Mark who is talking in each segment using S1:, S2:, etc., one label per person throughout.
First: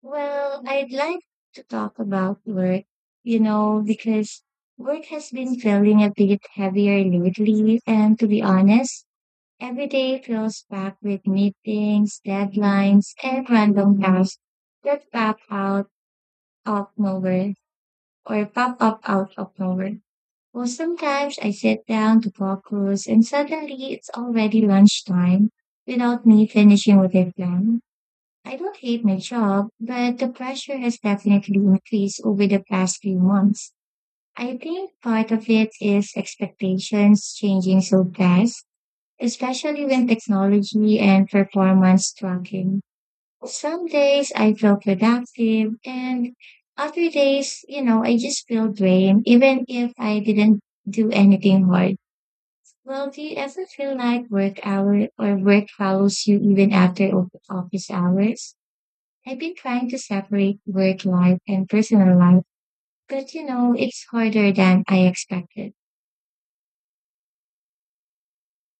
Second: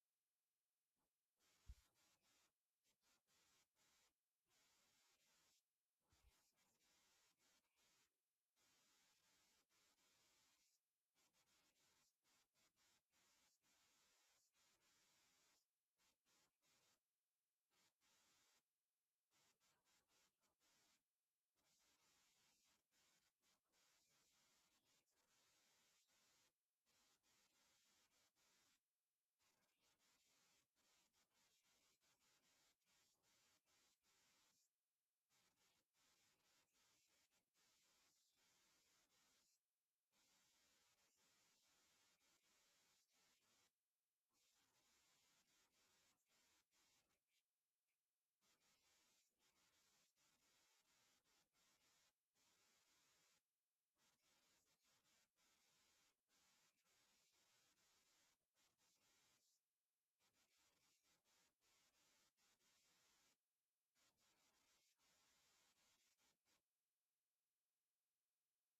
S1: Well, I'd like to talk about work, you know, because work has been feeling a bit heavier lately. And to be honest, every day feels packed with meetings, deadlines, and random tasks that of nowhere pop up out of nowhere. Well, sometimes I sit down to focus and suddenly it's already lunchtime without me finishing what I planned. I don't hate my job, but the pressure has definitely increased over the past few months. I think part of it is expectations changing so fast, especially when technology and performance tracking. Some days I feel productive and other days, you know, I just feel drained even if I didn't do anything hard. Well, do you ever feel like work hour or work follows you even after office hours? I've been trying to separate work life and personal life, but you know, it's harder than I expected.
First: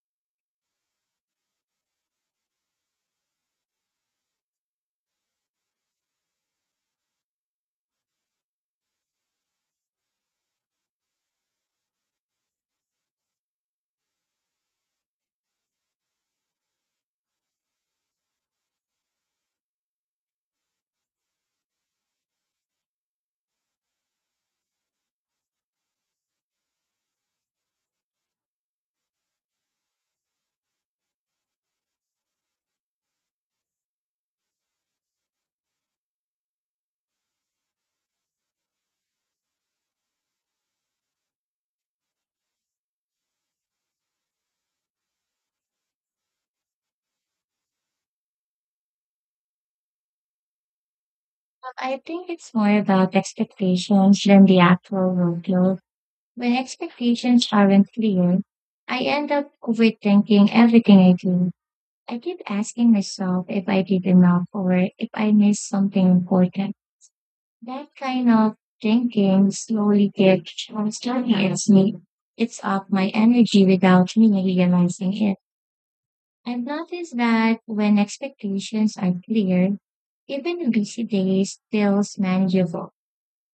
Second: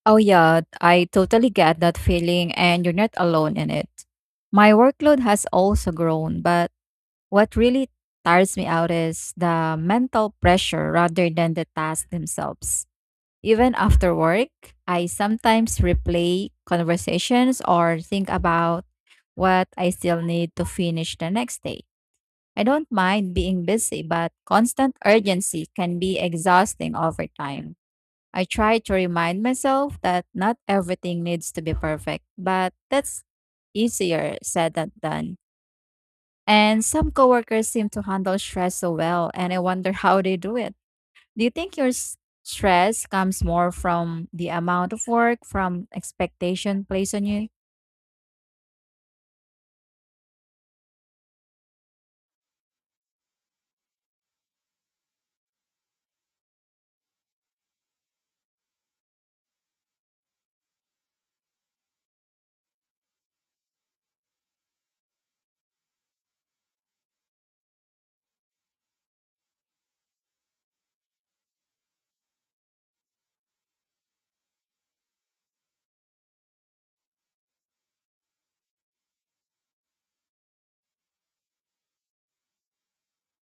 S2: Oh, yeah, I totally get that feeling, and you're not alone in it. My workload has also grown, but what really tires me out is the mental pressure rather than the tasks themselves. Even after work, I sometimes replay conversations or think about what I still need to finish the next day. I don't mind being busy, but constant urgency can be exhausting over time. I try to remind myself that not everything needs to be perfect, but that's easier said than done. And some coworkers seem to handle stress so well, and I wonder how they do it. Do you think your stress comes more from the amount of work, from expectation placed on you?
S1: I think it's more about expectations than the actual workload. When expectations aren't clear, I end up overthinking everything I do. I keep asking myself if I did enough or if I missed something important. That kind of thinking slowly gets starting at me. It's up my energy without me realizing it. I've noticed that when expectations are clear, even busy days feels manageable.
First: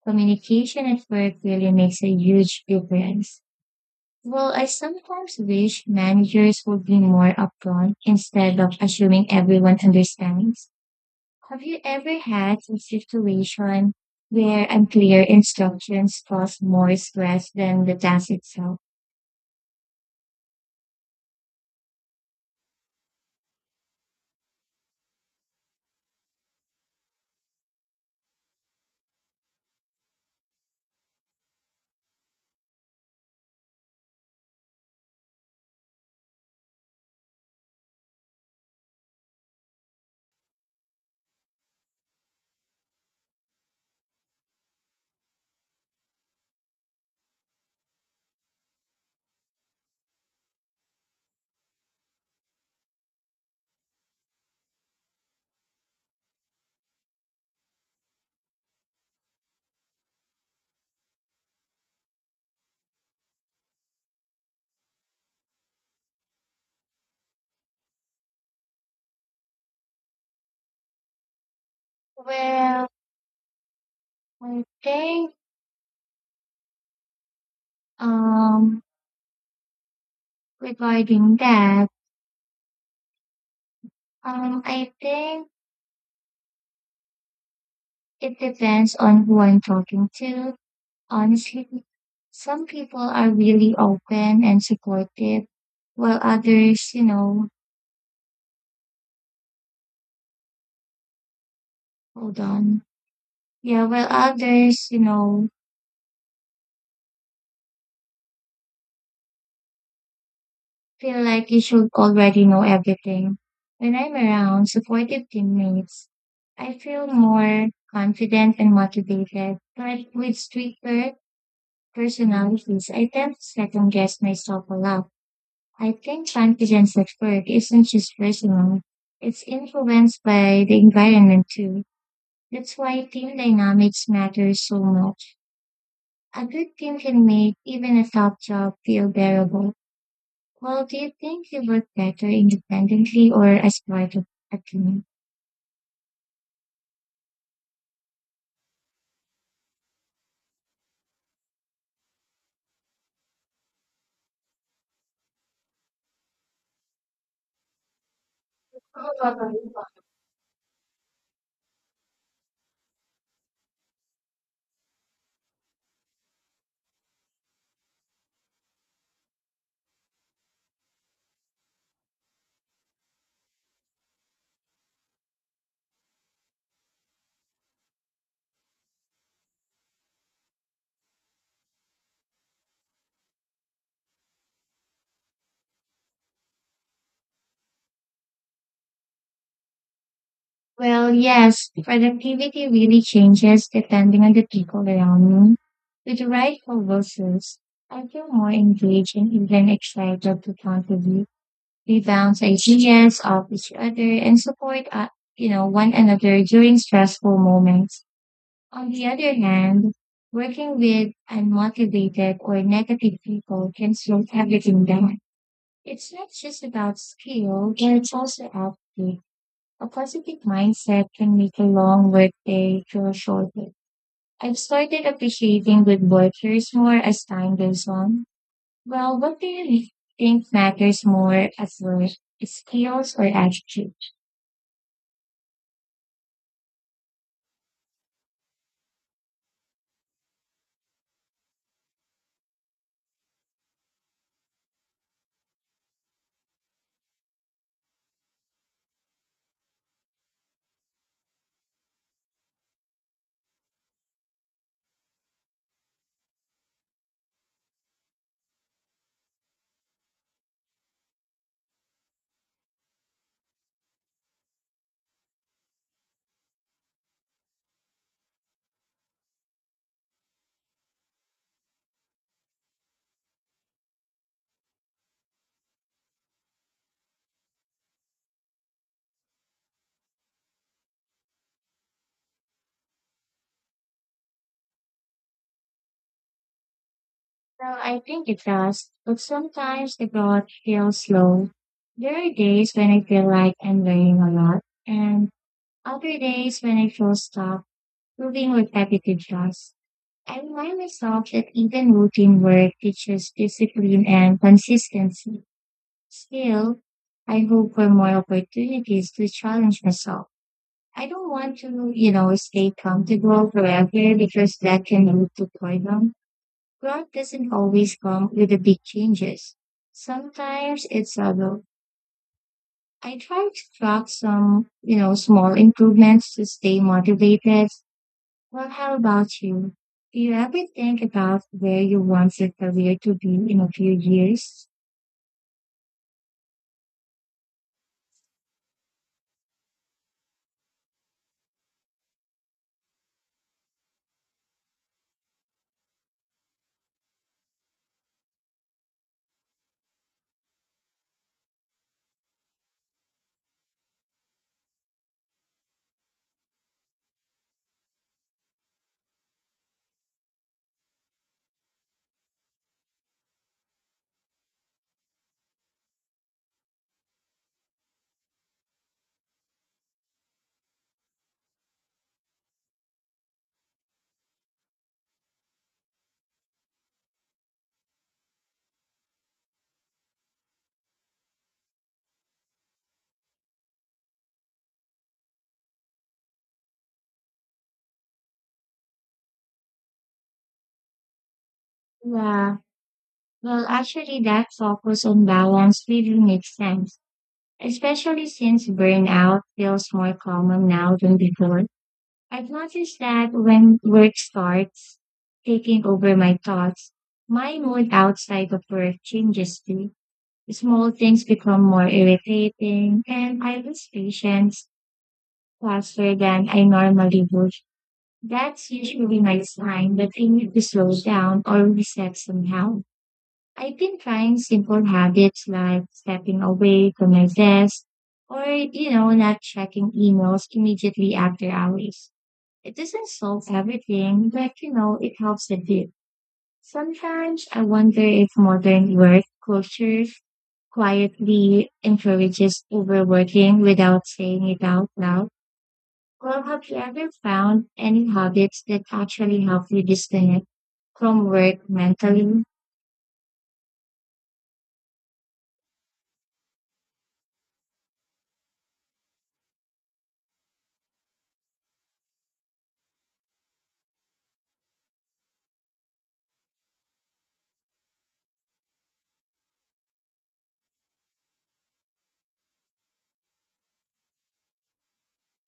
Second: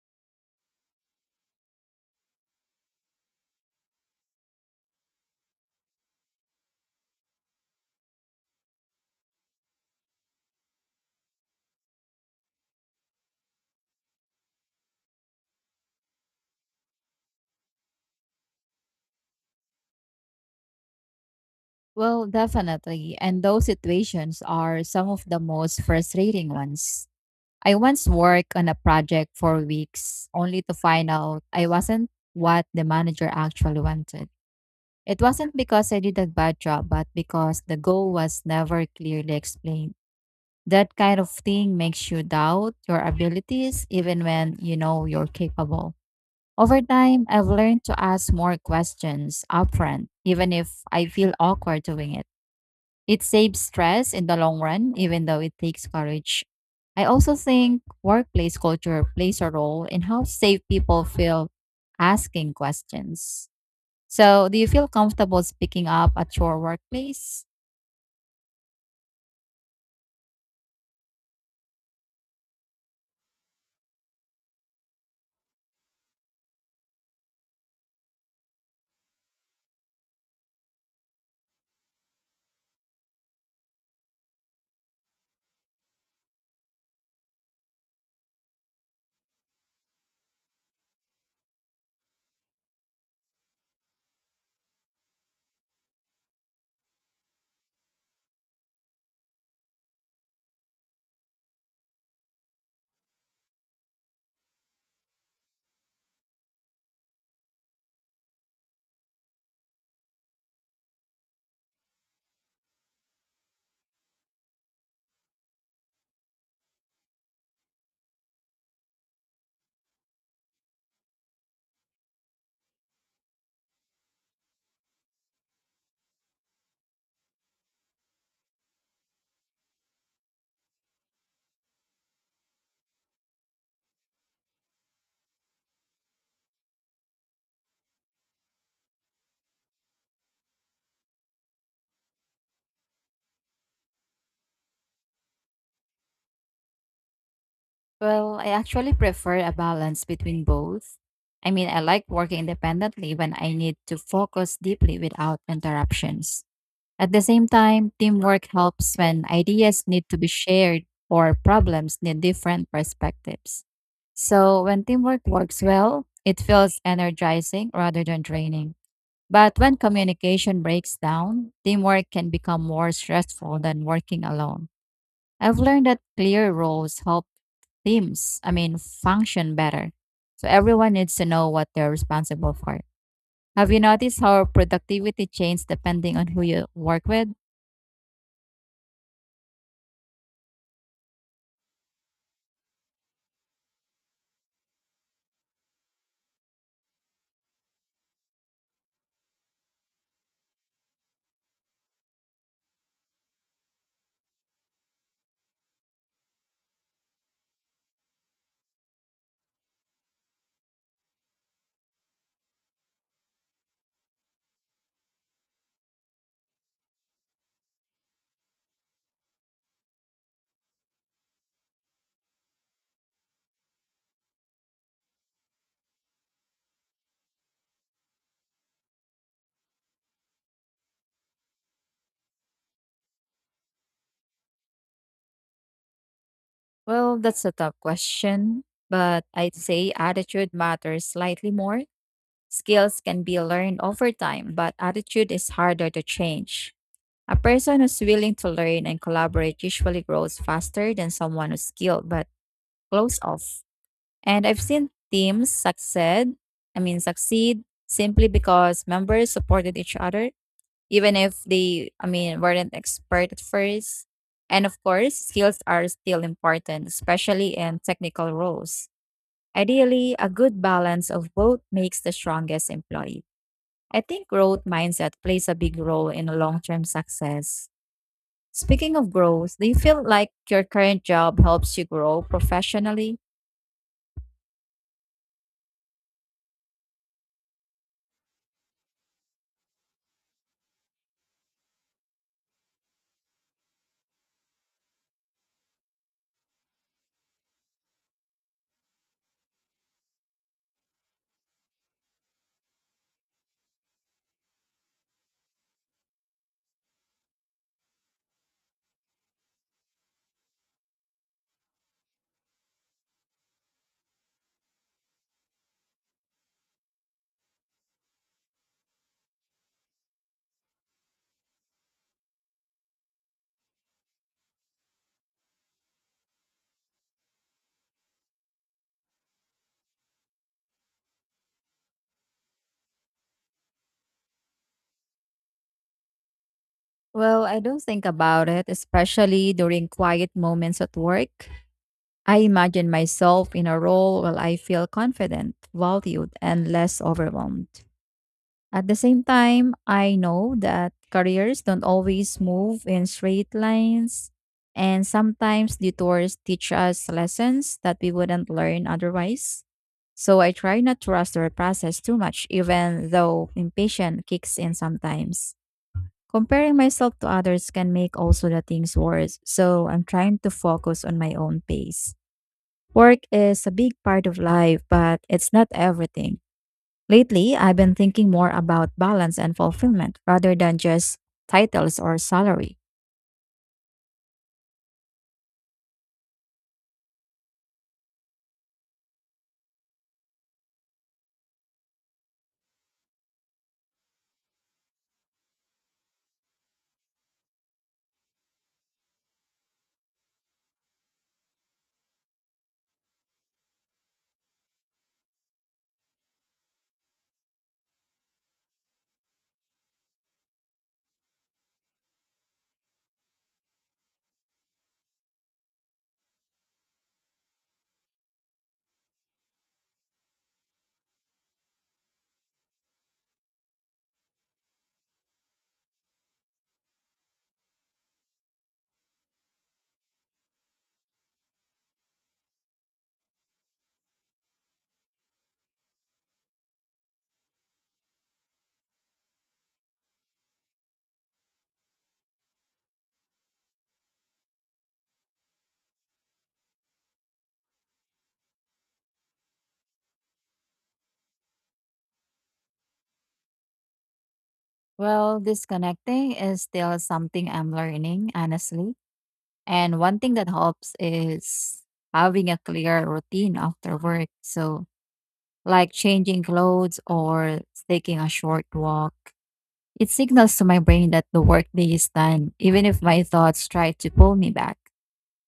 S1: Communication at work really makes a huge difference. Well, I sometimes wish managers would be more upfront instead of assuming everyone understands. Have you ever had a situation where unclear instructions caused more stress than the task itself?
S2: Well, definitely. And those situations are some of the most frustrating ones. I once worked on a project for weeks only to find out I wasn't what the manager actually wanted. It wasn't because I did a bad job, but because the goal was never clearly explained. That kind of thing makes you doubt your abilities even when you know you're capable. Over time, I've learned to ask more questions upfront, even if I feel awkward doing it. It saves stress in the long run, even though it takes courage. I also think workplace culture plays a role in how safe people feel asking questions. So, do you feel comfortable speaking up at your workplace?
S1: Well, I think um regarding that I think it depends on who I'm talking to. Honestly, some people are really open and supportive, while others, you know, hold on. Yeah, while others, you know, feel like you should already know everything. When I'm around supportive teammates, I feel more confident and motivated. But with stricter personalities, I tend to second guess myself a lot. I think confidence at work isn't just personal. It's influenced by the environment too. That's why team dynamics matter so much. A good team can make even a tough job feel bearable. Well, do you think you work better independently or as part of a team?
S2: Well, I actually prefer a balance between both. I mean, I like working independently when I need to focus deeply without interruptions. At the same time, teamwork helps when ideas need to be shared or problems need different perspectives. So, when teamwork works well, it feels energizing rather than draining. But when communication breaks down, teamwork can become more stressful than working alone. I've learned that clear roles help teams, I mean, function better. So, everyone needs to know what they're responsible for. Have you noticed how productivity changes depending on who you work with?
S1: Well, yes, productivity really changes depending on the people around me. With the right co I feel more engaged and even excited to contribute. We bounce ideas off each other and support, you know, one another during stressful moments. On the other hand, working with unmotivated or negative people can slow everything down. It's not just about skill, but it's also attitude. A positive mindset can make a long work day feel shorter. I've started appreciating good workers more as time goes on. Well, what do you think matters more as well, skills or attitude?
S2: Well, that's a tough question, but I'd say attitude matters slightly more. Skills can be learned over time, but attitude is harder to change. A person who's willing to learn and collaborate usually grows faster than someone who's skilled but closed off. And I've seen teams succeed, I mean succeed simply because members supported each other even if they, I mean, weren't expert at first. And of course, skills are still important, especially in technical roles. Ideally, a good balance of both makes the strongest employee. I think growth mindset plays a big role in long term success. Speaking of growth, do you feel like your current job helps you grow professionally?
S1: Well, I think it does, but sometimes the growth feels slow. There are days when I feel like I'm learning a lot, and other days when I feel stuck doing repetitive tasks. I remind myself that even routine work teaches discipline and consistency. Still, I hope for more opportunities to challenge myself. I don't want to, you know, stay comfortable forever because that can lead to boredom. Growth doesn't always come with the big changes. Sometimes it's subtle. I try to track some, you know, small improvements to stay motivated. Well, how about you? Do you ever think about where you want your career to be in a few years?
S2: Well, I don't think about it, especially during quiet moments at work. I imagine myself in a role where I feel confident, valued, and less overwhelmed. At the same time, I know that careers don't always move in straight lines, and sometimes detours teach us lessons that we wouldn't learn otherwise. So I try not to rush the process too much, even though impatience kicks in sometimes. Comparing myself to others can make also the things worse, so I'm trying to focus on my own pace. Work is a big part of life, but it's not everything. Lately, I've been thinking more about balance and fulfillment rather than just titles or salary.
S1: Yeah. Well, actually, that focus on balance really makes sense, especially since burnout feels more common now than before. I've noticed that when work starts taking over my thoughts, my mood outside of work changes too. Small things become more irritating, and I lose patience faster than I normally would. That's usually my sign that I need to slow down or reset somehow. I've been trying simple habits like stepping away from my desk or, you know, not checking emails immediately after hours. It doesn't solve everything, but, you know, it helps a bit. Sometimes I wonder if modern work culture quietly encourages overworking without saying it out loud. Well, have you ever found any habits that actually help you disconnect from work mentally?
S2: Well, disconnecting is still something I'm learning, honestly. And one thing that helps is having a clear routine after work. So, like changing clothes or taking a short walk. It signals to my brain that the workday is done, even if my thoughts try to pull me back.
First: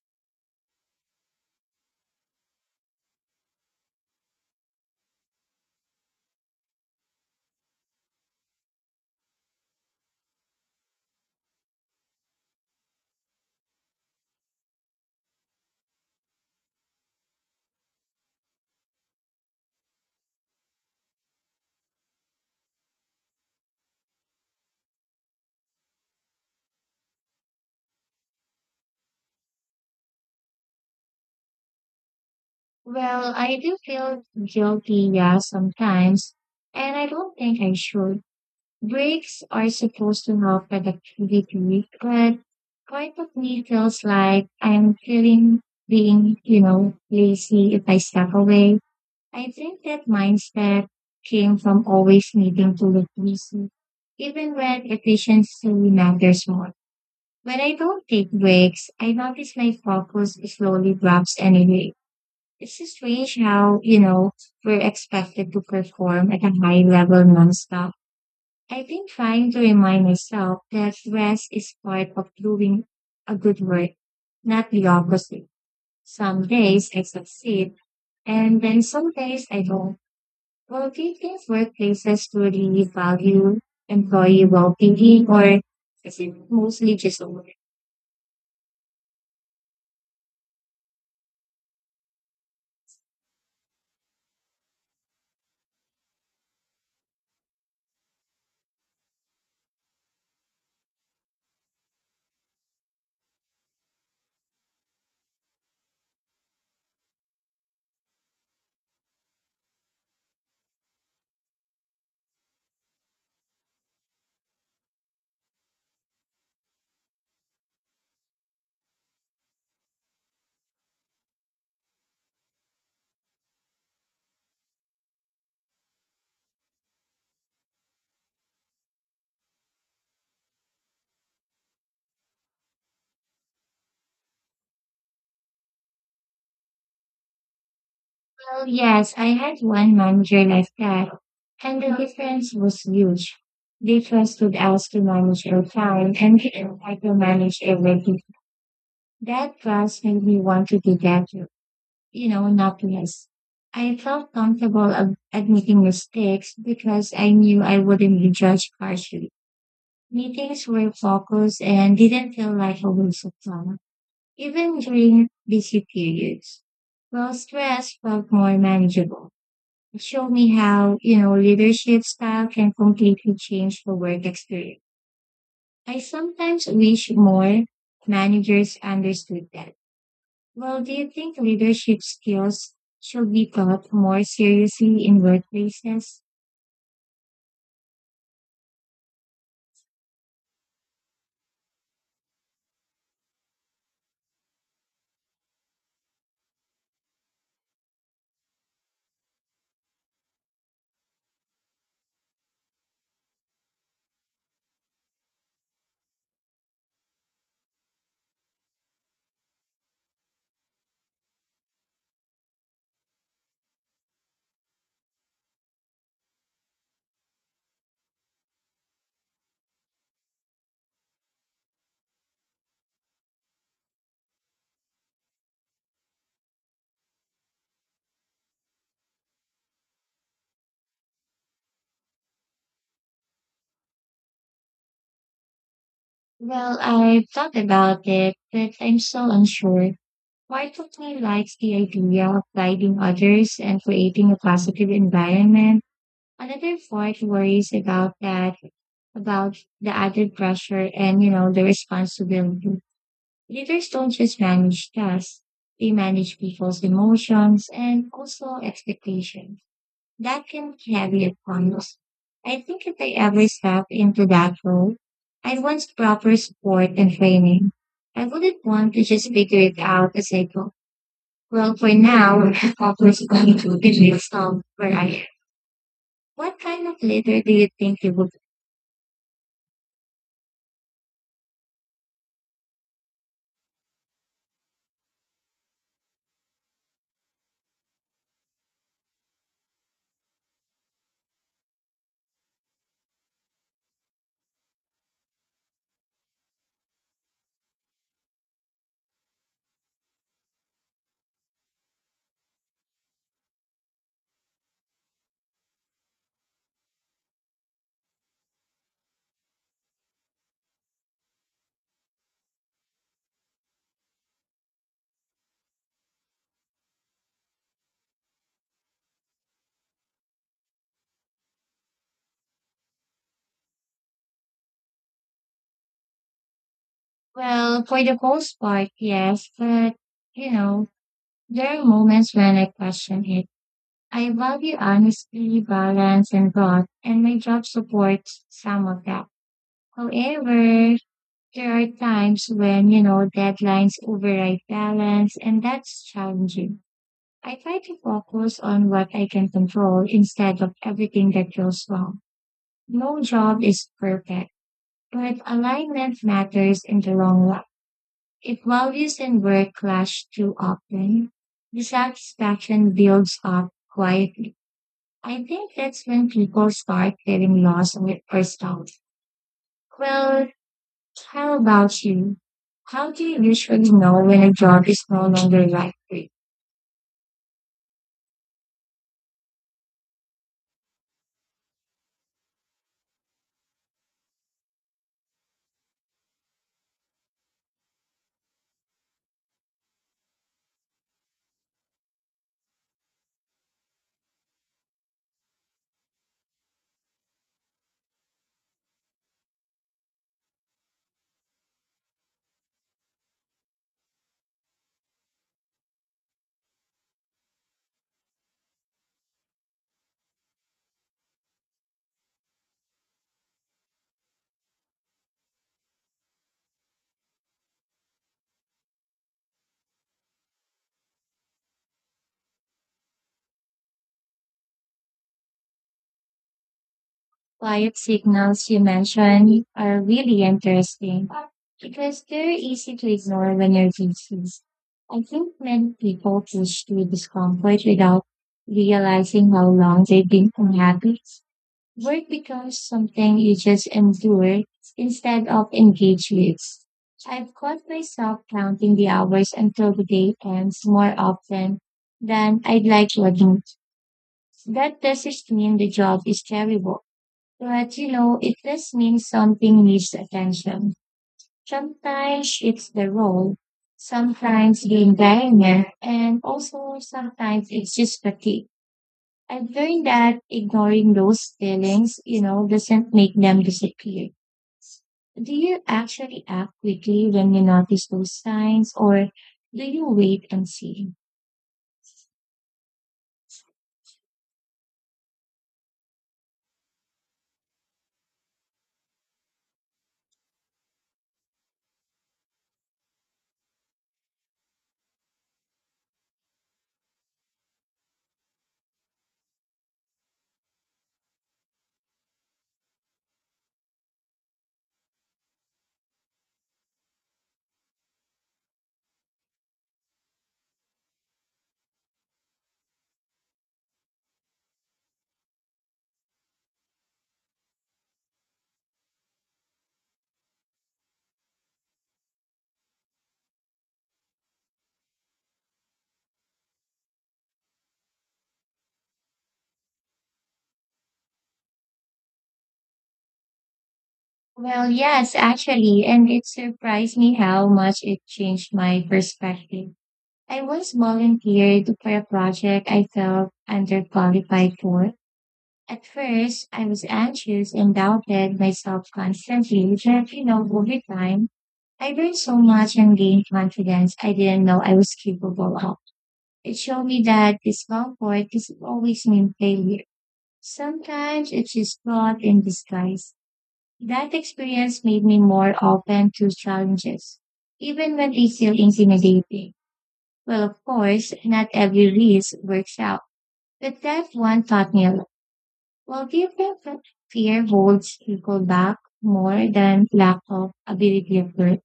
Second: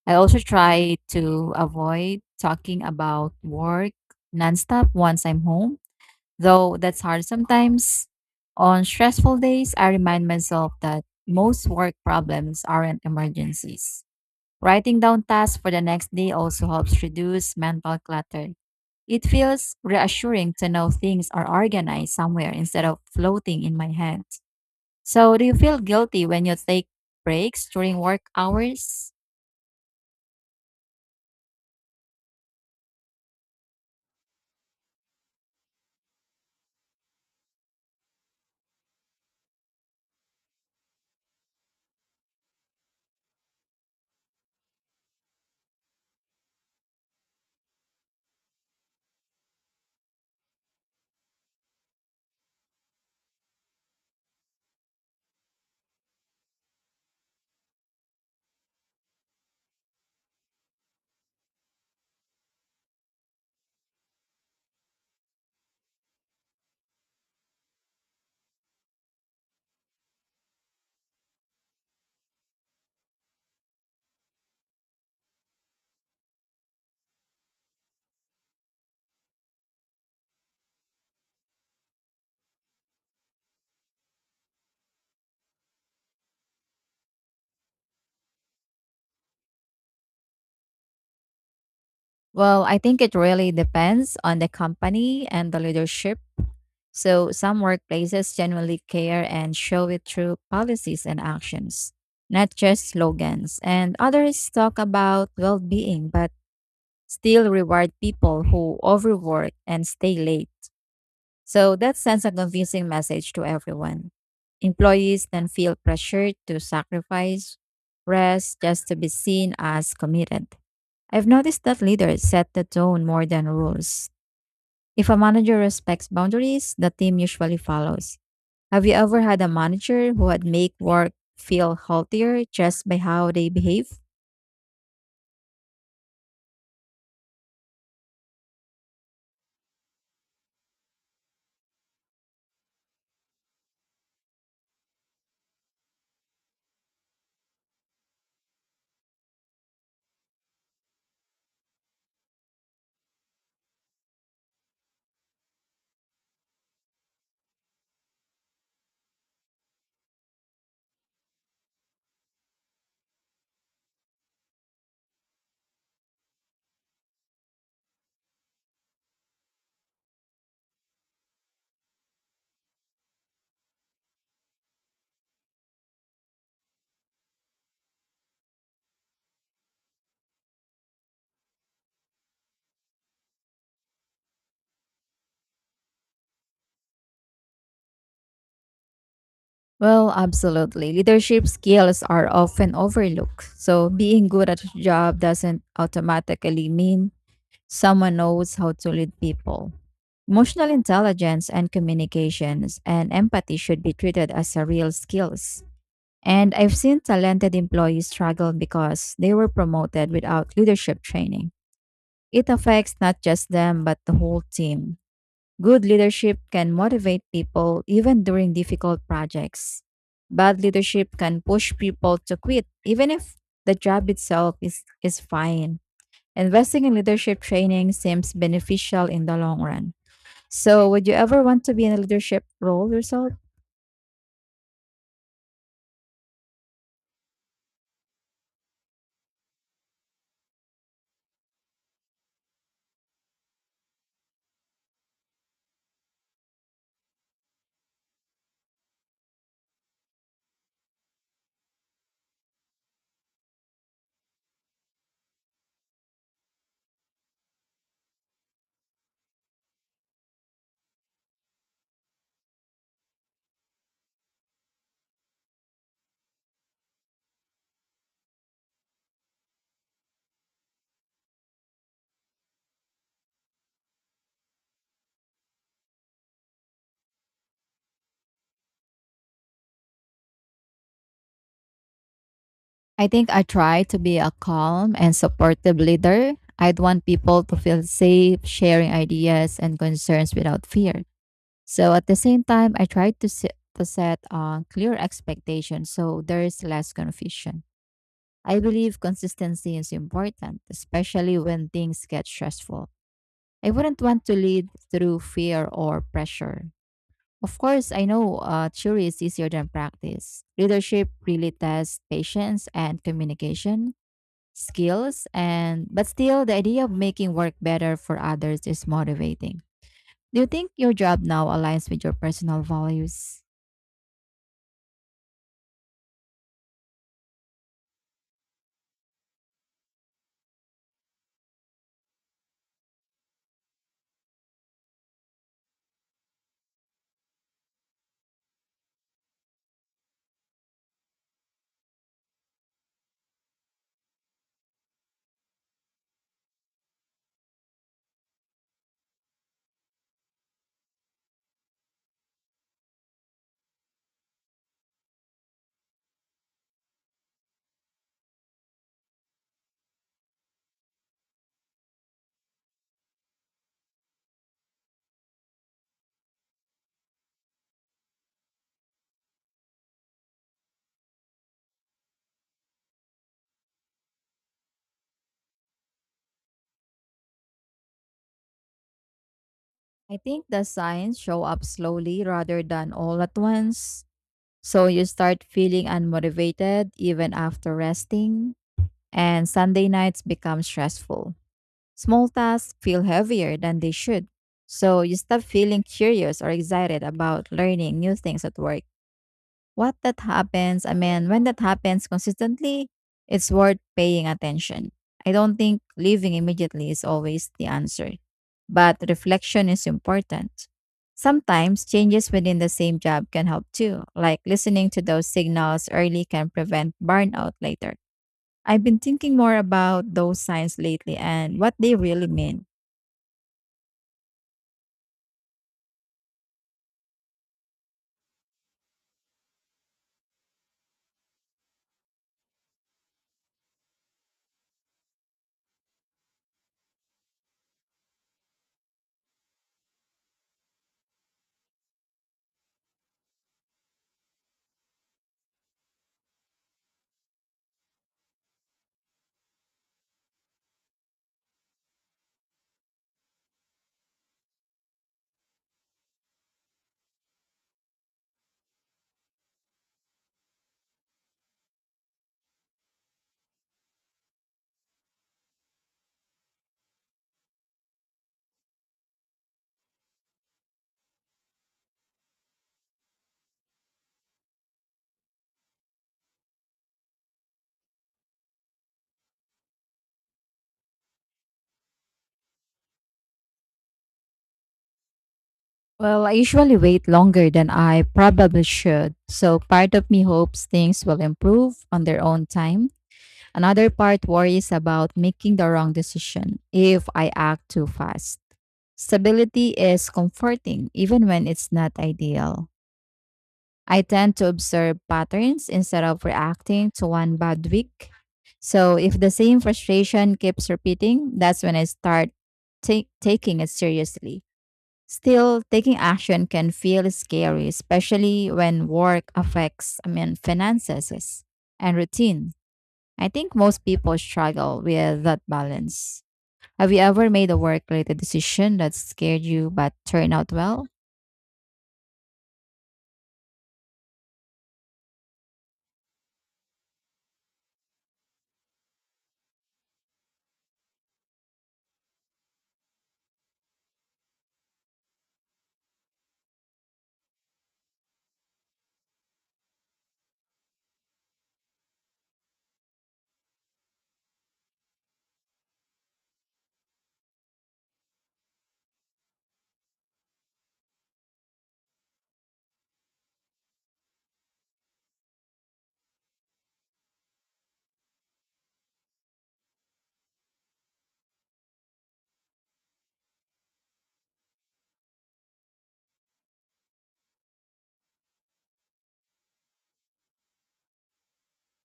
S2: I also try to avoid talking about work nonstop once I'm home, though that's hard sometimes. On stressful days, I remind myself that most work problems aren't emergencies. Writing down tasks for the next day also helps reduce mental clutter. It feels reassuring to know things are organized somewhere instead of floating in my head. So, do you feel guilty when you take breaks during work hours?
S1: Well, I do feel guilty, yeah, sometimes, and I don't think I should. Breaks are supposed to help productivity, but part of me feels like I'm feeling being, you know, lazy if I step away. I think that mindset came from always needing to look busy, even when efficiency matters more. When I don't take breaks, I notice my focus slowly drops anyway. It's just strange how, you know, we're expected to perform at a high level nonstop. I've been trying to remind myself that rest is part of doing a good work, not the opposite. Some days I succeed, and then some days I don't. Well, do you think workplaces really value employee well-being, or is it mostly just a word?
S2: Well, I think it really depends on the company and the leadership. So, some workplaces genuinely care and show it through policies and actions, not just slogans. And others talk about well being, but still reward people who overwork and stay late. So that sends a confusing message to everyone. Employees then feel pressured to sacrifice rest just to be seen as committed. I've noticed that leaders set the tone more than rules. If a manager respects boundaries, the team usually follows. Have you ever had a manager who had make work feel healthier just by how they behave?
S1: Oh, yes, I had one manager like that, and the difference was huge. They trusted us to manage our time and I to manage everything. That trust made me want to do that, you know, not less. I felt comfortable admitting mistakes because I knew I wouldn't be judged harshly. Meetings were focused and didn't feel like a waste of time, even during busy periods. Well, stress felt more manageable. It showed me how, you know, leadership style can completely change the work experience. I sometimes wish more managers understood that. Well, do you think leadership skills should be taught more seriously in workplaces?
S2: Well, absolutely. Leadership skills are often overlooked. So being good at your job doesn't automatically mean someone knows how to lead people. Emotional intelligence and communications and empathy should be treated as a real skills. And I've seen talented employees struggle because they were promoted without leadership training. It affects not just them, but the whole team. Good leadership can motivate people even during difficult projects. Bad leadership can push people to quit even if the job itself is fine. Investing in leadership training seems beneficial in the long run. So, would you ever want to be in a leadership role yourself?
S1: Well, I've thought about it, but I'm so unsure. Part of me likes the idea of guiding others and creating a positive environment. Another part worries about that, about the added pressure and, you know, the responsibility. Leaders don't just manage tasks, they manage people's emotions and also expectations. That can be heavy at times. I think if I ever step into that role, I want proper support and training. I wouldn't want to just figure it out as I go. Well, for now, I focus is going to be myself where I am. What kind of leader do you think you would
S2: I think I try to be a calm and supportive leader. I'd want people to feel safe sharing ideas and concerns without fear. So at the same time, I try to set clear expectations so there is less confusion. I believe consistency is important, especially when things get stressful. I wouldn't want to lead through fear or pressure. Of course, I know theory is easier than practice. Leadership really tests patience and communication skills, and but still, the idea of making work better for others is motivating. Do you think your job now aligns with your personal values?
S1: Well, for the most part, yes, but you know, there are moments when I question it. I value honesty, balance, and growth, and my job supports some of that. However, there are times when, you know, deadlines override balance, and that's challenging. I try to focus on what I can control instead of everything that goes wrong. No job is perfect, but alignment matters in the long run. If values and work clash too often, dissatisfaction builds up quietly. I think that's when people start feeling lost with themselves. Well, how about you? How do you usually know when a job is no longer right for you?
S2: I think the signs show up slowly rather than all at once. So you start feeling unmotivated even after resting, and Sunday nights become stressful. Small tasks feel heavier than they should. So you stop feeling curious or excited about learning new things at work. What that happens, I mean, when that happens consistently, it's worth paying attention. I don't think leaving immediately is always the answer, but reflection is important. Sometimes changes within the same job can help too, like listening to those signals early can prevent burnout later. I've been thinking more about those signs lately and what they really mean.
S1: Quiet signals you mentioned are really interesting because they're easy to ignore when you're busy. I think many people push through discomfort without realizing how long they've been unhappy. Work becomes something you just endure instead of engage with. I've caught myself counting the hours until the day ends more often than I'd like to admit. That doesn't mean the job is terrible. But you know, it just means something needs attention. Sometimes it's the role, sometimes the environment, and also sometimes it's just fatigue. I've learned that ignoring those feelings, you know, doesn't make them disappear. Do you actually act quickly when you notice those signs, or do you wait and see?
S2: Well, I usually wait longer than I probably should. So part of me hopes things will improve on their own time. Another part worries about making the wrong decision if I act too fast. Stability is comforting even when it's not ideal. I tend to observe patterns instead of reacting to one bad week. So if the same frustration keeps repeating, that's when I start taking it seriously. Still, taking action can feel scary, especially when work affects, I mean, finances and routine. I think most people struggle with that balance. Have you ever made a work related decision that scared you but turned out well?
S1: Well, yes, actually, and it surprised me how much it changed my perspective. I once volunteered for a project I felt underqualified for. At first, I was anxious and doubted myself constantly, but you know, over time, I learned so much and gained confidence I didn't know I was capable of. It showed me that discomfort doesn't always mean failure. Sometimes it's just fraud in disguise. That experience made me more open to challenges, even when they feel intimidating. Well, of course, not every lease works out, but that one taught me a lot. Well, do you think that fear holds people back more than lack of ability of work?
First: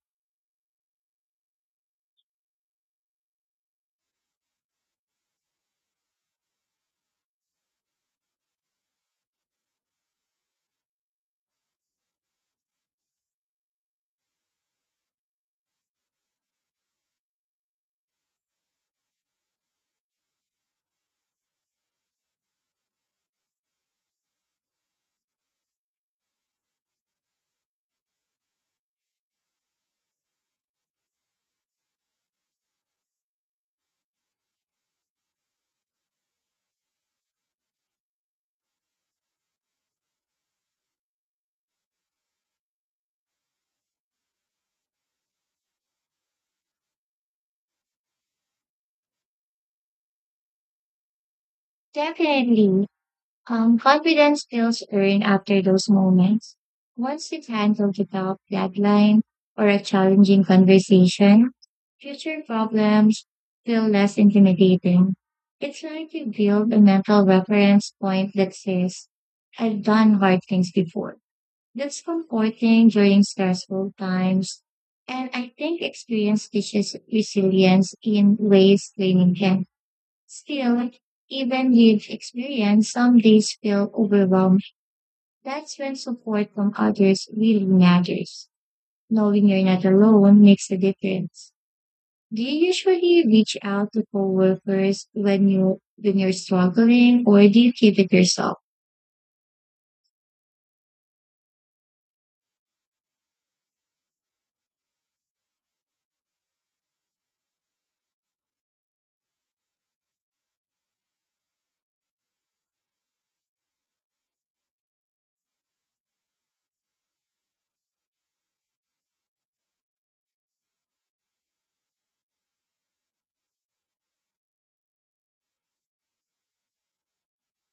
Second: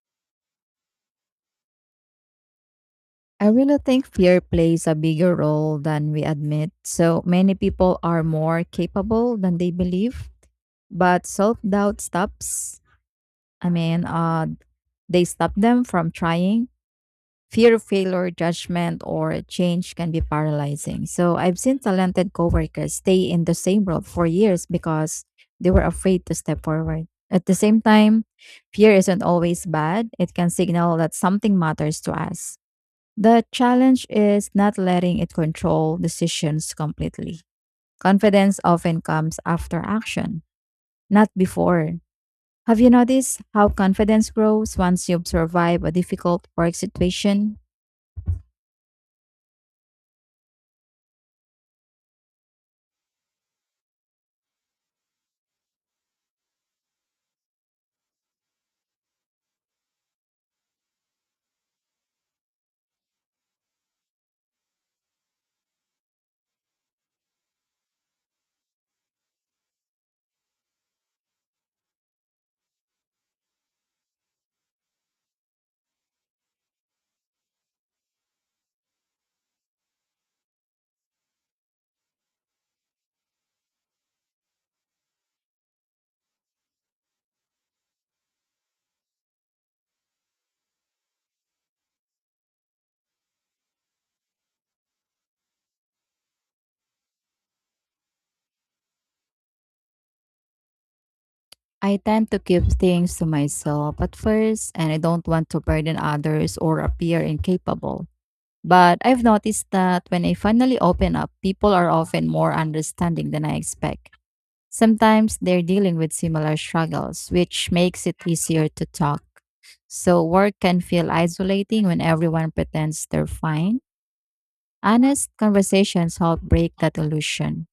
S2: I really think fear plays a bigger role than we admit. So many people are more capable than they believe, but self doubt stops. I mean, they stop them from trying fear of failure, judgment, or change can be paralyzing. So I've seen talented coworkers stay in the same role for years because they were afraid to step forward. At the same time, fear isn't always bad. It can signal that something matters to us. The challenge is not letting it control decisions completely. Confidence often comes after action, not before. Have you noticed how confidence grows once you survive a difficult work situation?
S1: Definitely. Confidence feels earned after those moments. Once you handle the tough deadline or a challenging conversation, future problems feel less intimidating. It's like you build a mental reference point that says, I've done hard things before. That's comforting during stressful times. And I think experience teaches resilience in ways training can. Still, even lived experience, some days feel overwhelmed. That's when support from others really matters. Knowing you're not alone makes a difference. Do you usually reach out to coworkers when you're struggling, or do you keep it yourself?
S2: I tend to keep things to myself at first, and I don't want to burden others or appear incapable. But I've noticed that when I finally open up, people are often more understanding than I expect. Sometimes they're dealing with similar struggles, which makes it easier to talk. So, work can feel isolating when everyone pretends they're fine. Honest conversations help break that illusion.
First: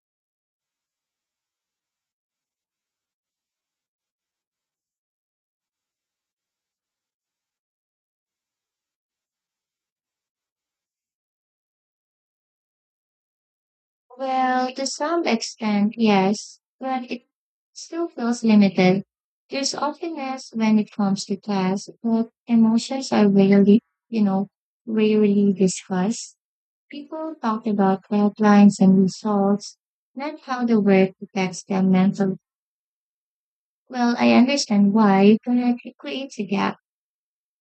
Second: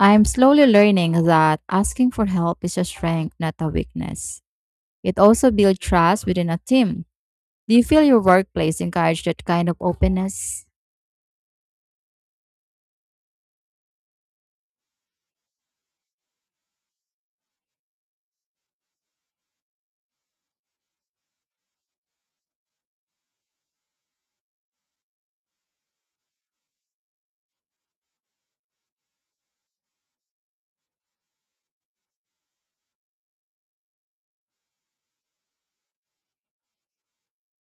S2: I'm slowly learning that asking for help is a strength, not a weakness. It also builds trust within a team. Do you feel your workplace encourage that kind of openness?
S1: Well, to some extent, yes, but it still feels limited. There's openness when it comes to class, but emotions are you know, rarely discussed. People talk about deadlines and results, not how the work affects their mental. Well, I understand why, but it creates a gap.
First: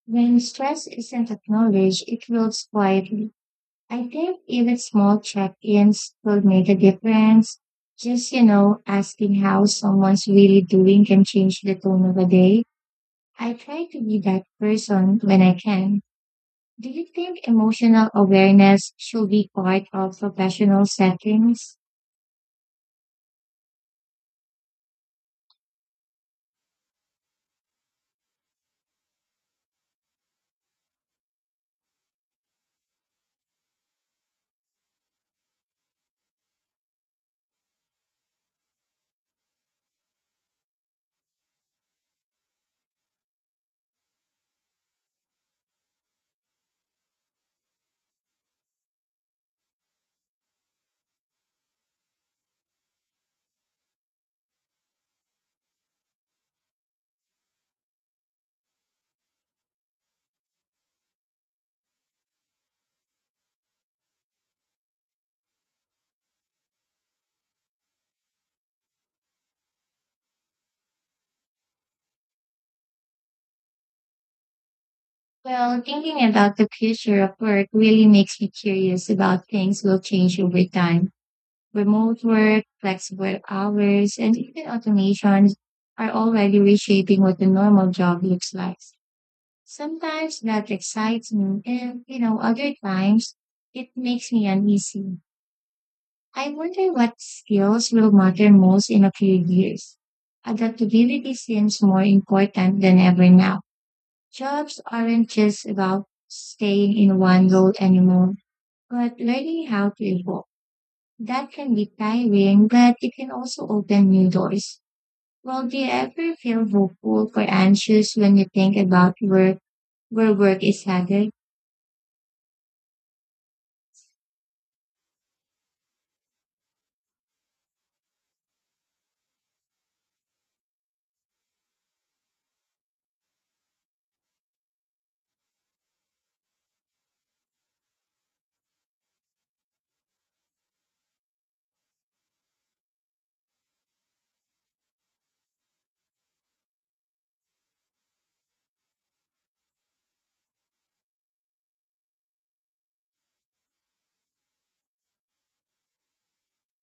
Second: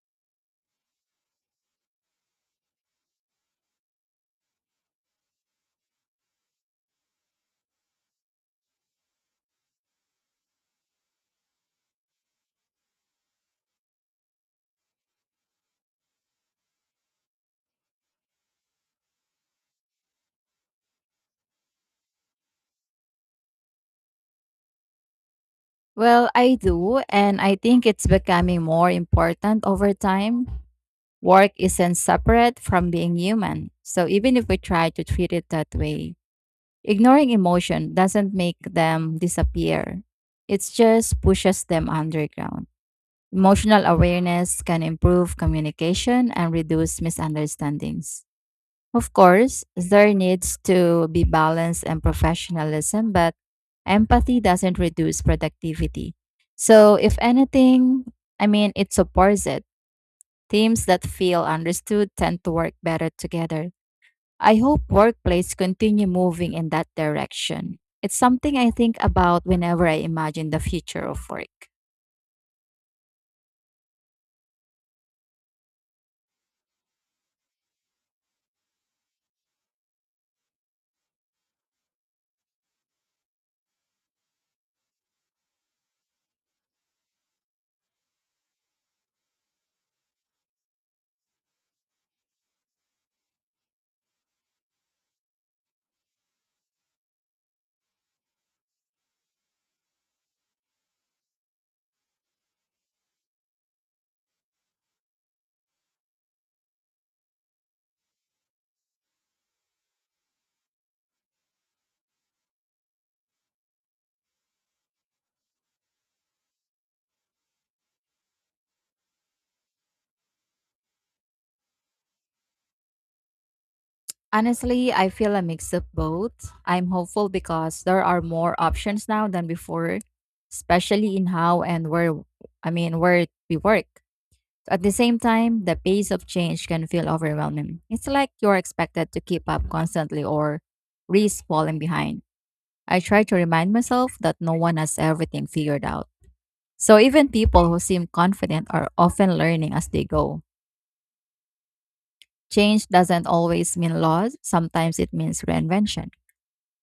S1: When stress isn't acknowledged, it builds quietly. I think even small check-ins could make a difference. Just, you know, asking how someone's really doing can change the tone of a day. I try to be that person when I can. Do you think emotional awareness should be part of professional settings?
S2: Well, I do, and I think it's becoming more important over time. Work isn't separate from being human, so even if we try to treat it that way, ignoring emotion doesn't make them disappear. It just pushes them underground. Emotional awareness can improve communication and reduce misunderstandings. Of course, there needs to be balance and professionalism, but empathy doesn't reduce productivity. So, if anything, I mean, it supports it. Teams that feel understood tend to work better together. I hope workplace continue moving in that direction. It's something I think about whenever I imagine the future of work.
S1: Well, thinking about the future of work really makes me curious about things will change over time. Remote work, flexible hours, and even automations are already reshaping what the normal job looks like. Sometimes that excites me, and you know, other times it makes me uneasy. I wonder what skills will matter most in a few years. Adaptability seems more important than ever now. Jobs aren't just about staying in one role anymore, but learning how to evolve. That can be tiring, but it can also open new doors. Well, do you ever feel hopeful or anxious when you think about where work is headed?
S2: Honestly, I feel a mix of both. I'm hopeful because there are more options now than before, especially in how and where I mean where we work. At the same time, the pace of change can feel overwhelming. It's like you're expected to keep up constantly or risk falling behind. I try to remind myself that no one has everything figured out. So even people who seem confident are often learning as they go. Change doesn't always mean loss, sometimes it means reinvention.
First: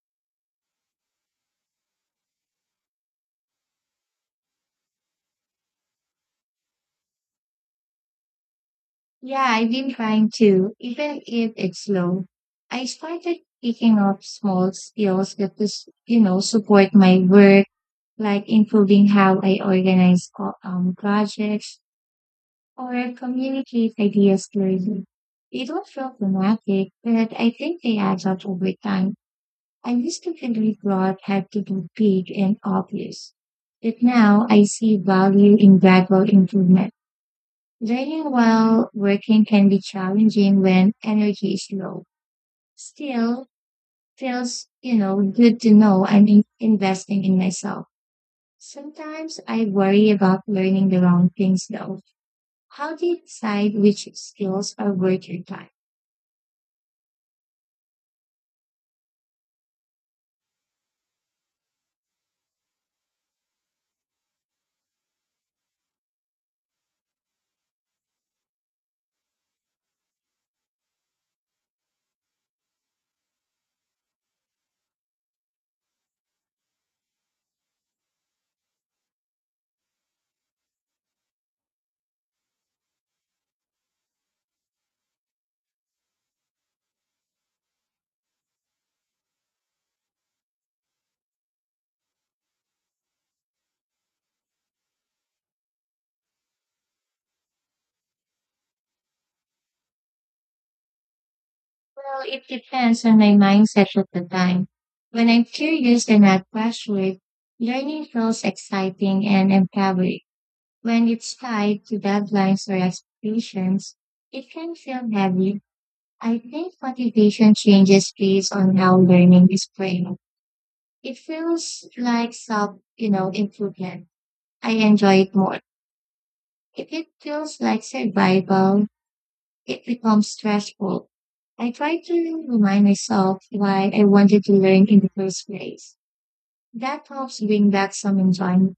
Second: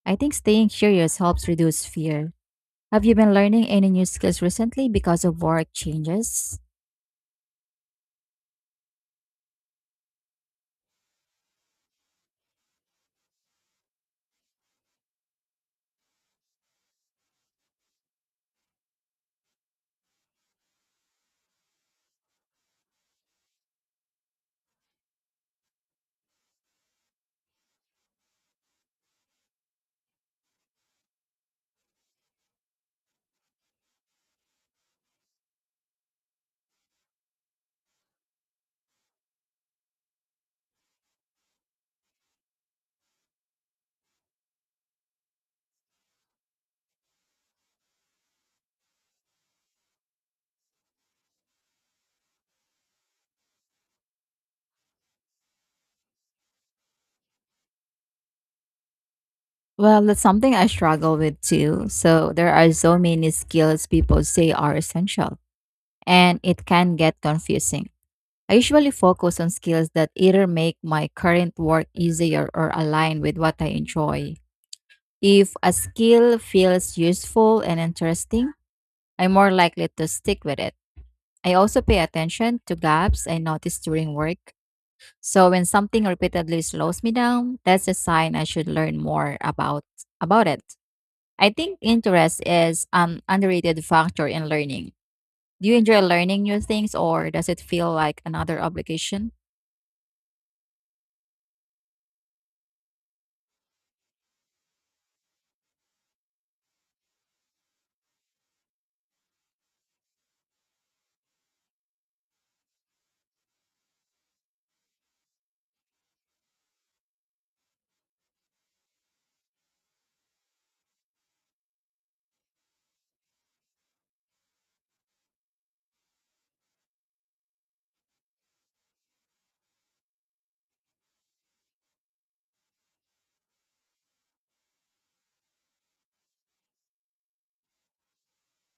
S2: I think staying curious helps reduce fear. Have you been learning any new skills recently because of work changes?
S1: Yeah, I've been trying to, even if it's slow. I started picking up small skills that is, you know, support my work, like improving how I organize projects or communicate ideas clearly. They don't feel dramatic, but I think they add up over time. I used to believe God had to be big and obvious, but now I see value in gradual improvement. Learning while working can be challenging when energy is low. Still, feels you know good to know I'm investing in myself. Sometimes I worry about learning the wrong things though. How do you decide which skills are worth your time?
S2: Well, that's something I struggle with too. So there are so many skills people say are essential, and it can get confusing. I usually focus on skills that either make my current work easier or align with what I enjoy. If a skill feels useful and interesting, I'm more likely to stick with it. I also pay attention to gaps I notice during work. So when something repeatedly slows me down, that's a sign I should learn more about it. I think interest is an underrated factor in learning. Do you enjoy learning new things or does it feel like another obligation?
S1: Well, it depends on my mindset at the time. When I'm curious and not pressured, learning feels exciting and empowering. When it's tied to deadlines or expectations, it can feel heavy. I think motivation changes based on how learning is framed. It feels like self, you know, improvement. I enjoy it more. If it feels like survival, it becomes stressful. I try to remind myself why I wanted to learn in the first place. That helps bring back some enjoyment.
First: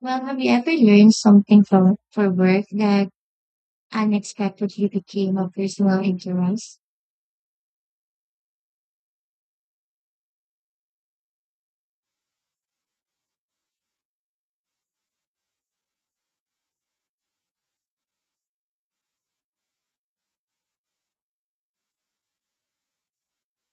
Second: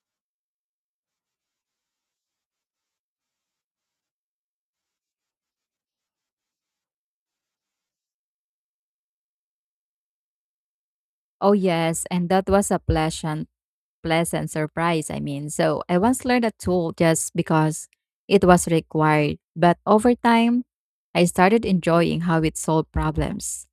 S1: Well, have you ever learned something for work that unexpectedly became a personal interest?
S2: Oh yes, and that was a pleasant surprise, I mean. So I once learned a tool just because it was required, but over time I started enjoying how it solved problems.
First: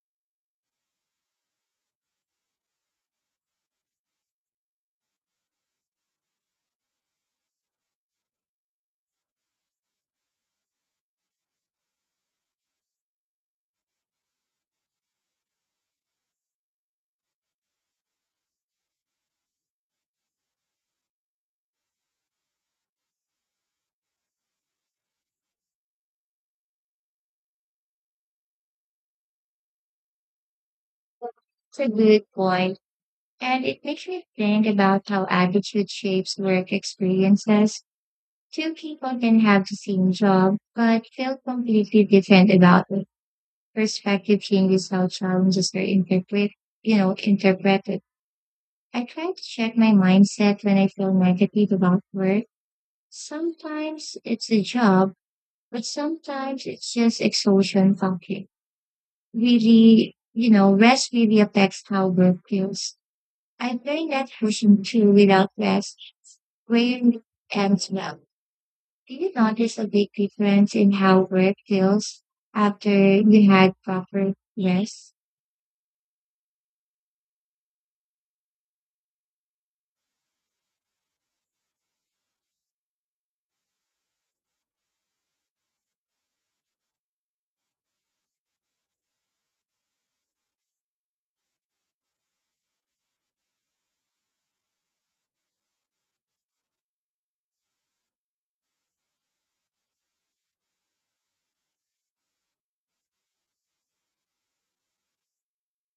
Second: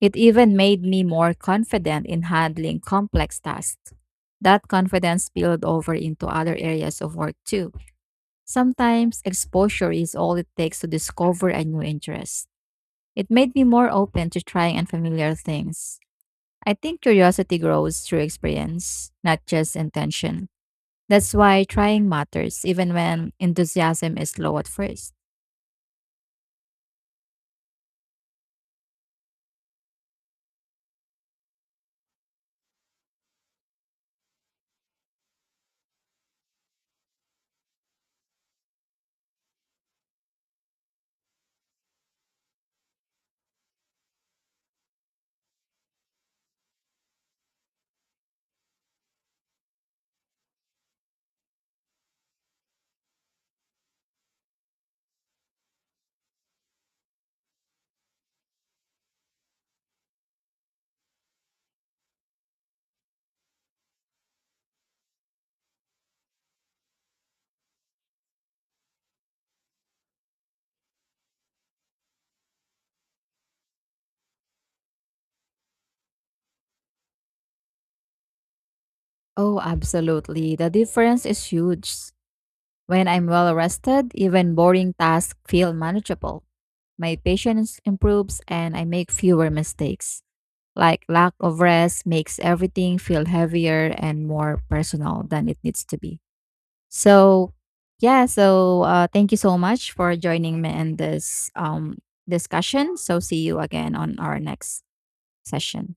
S2: It even made me more confident in handling complex tasks. That confidence spilled over into other areas of work too. Sometimes exposure is all it takes to discover a new interest. It made me more open to trying unfamiliar things. I think curiosity grows through experience, not just intention. That's why trying matters, even when enthusiasm is low at first.
S1: It's a good point, and it makes me think about how attitude shapes work experiences. Two people can have the same job, but feel completely different about it. Perspective changes how challenges are interpret, you know, interpreted. I try to check my mindset when I feel negative about work. Sometimes it's a job, but sometimes it's just exhaustion talking. Really, you know, rest really affects how work feels. I've learned that pushing through without rest rarely ends well. Do you notice a big difference in how work feels after you had proper rest?
S2: Oh, absolutely. The difference is huge. When I'm well rested, even boring tasks feel manageable. My patience improves and I make fewer mistakes. Like lack of rest makes everything feel heavier and more personal than it needs to be. So, yeah, so thank you so much for joining me in this discussion. So, see you again on our next session.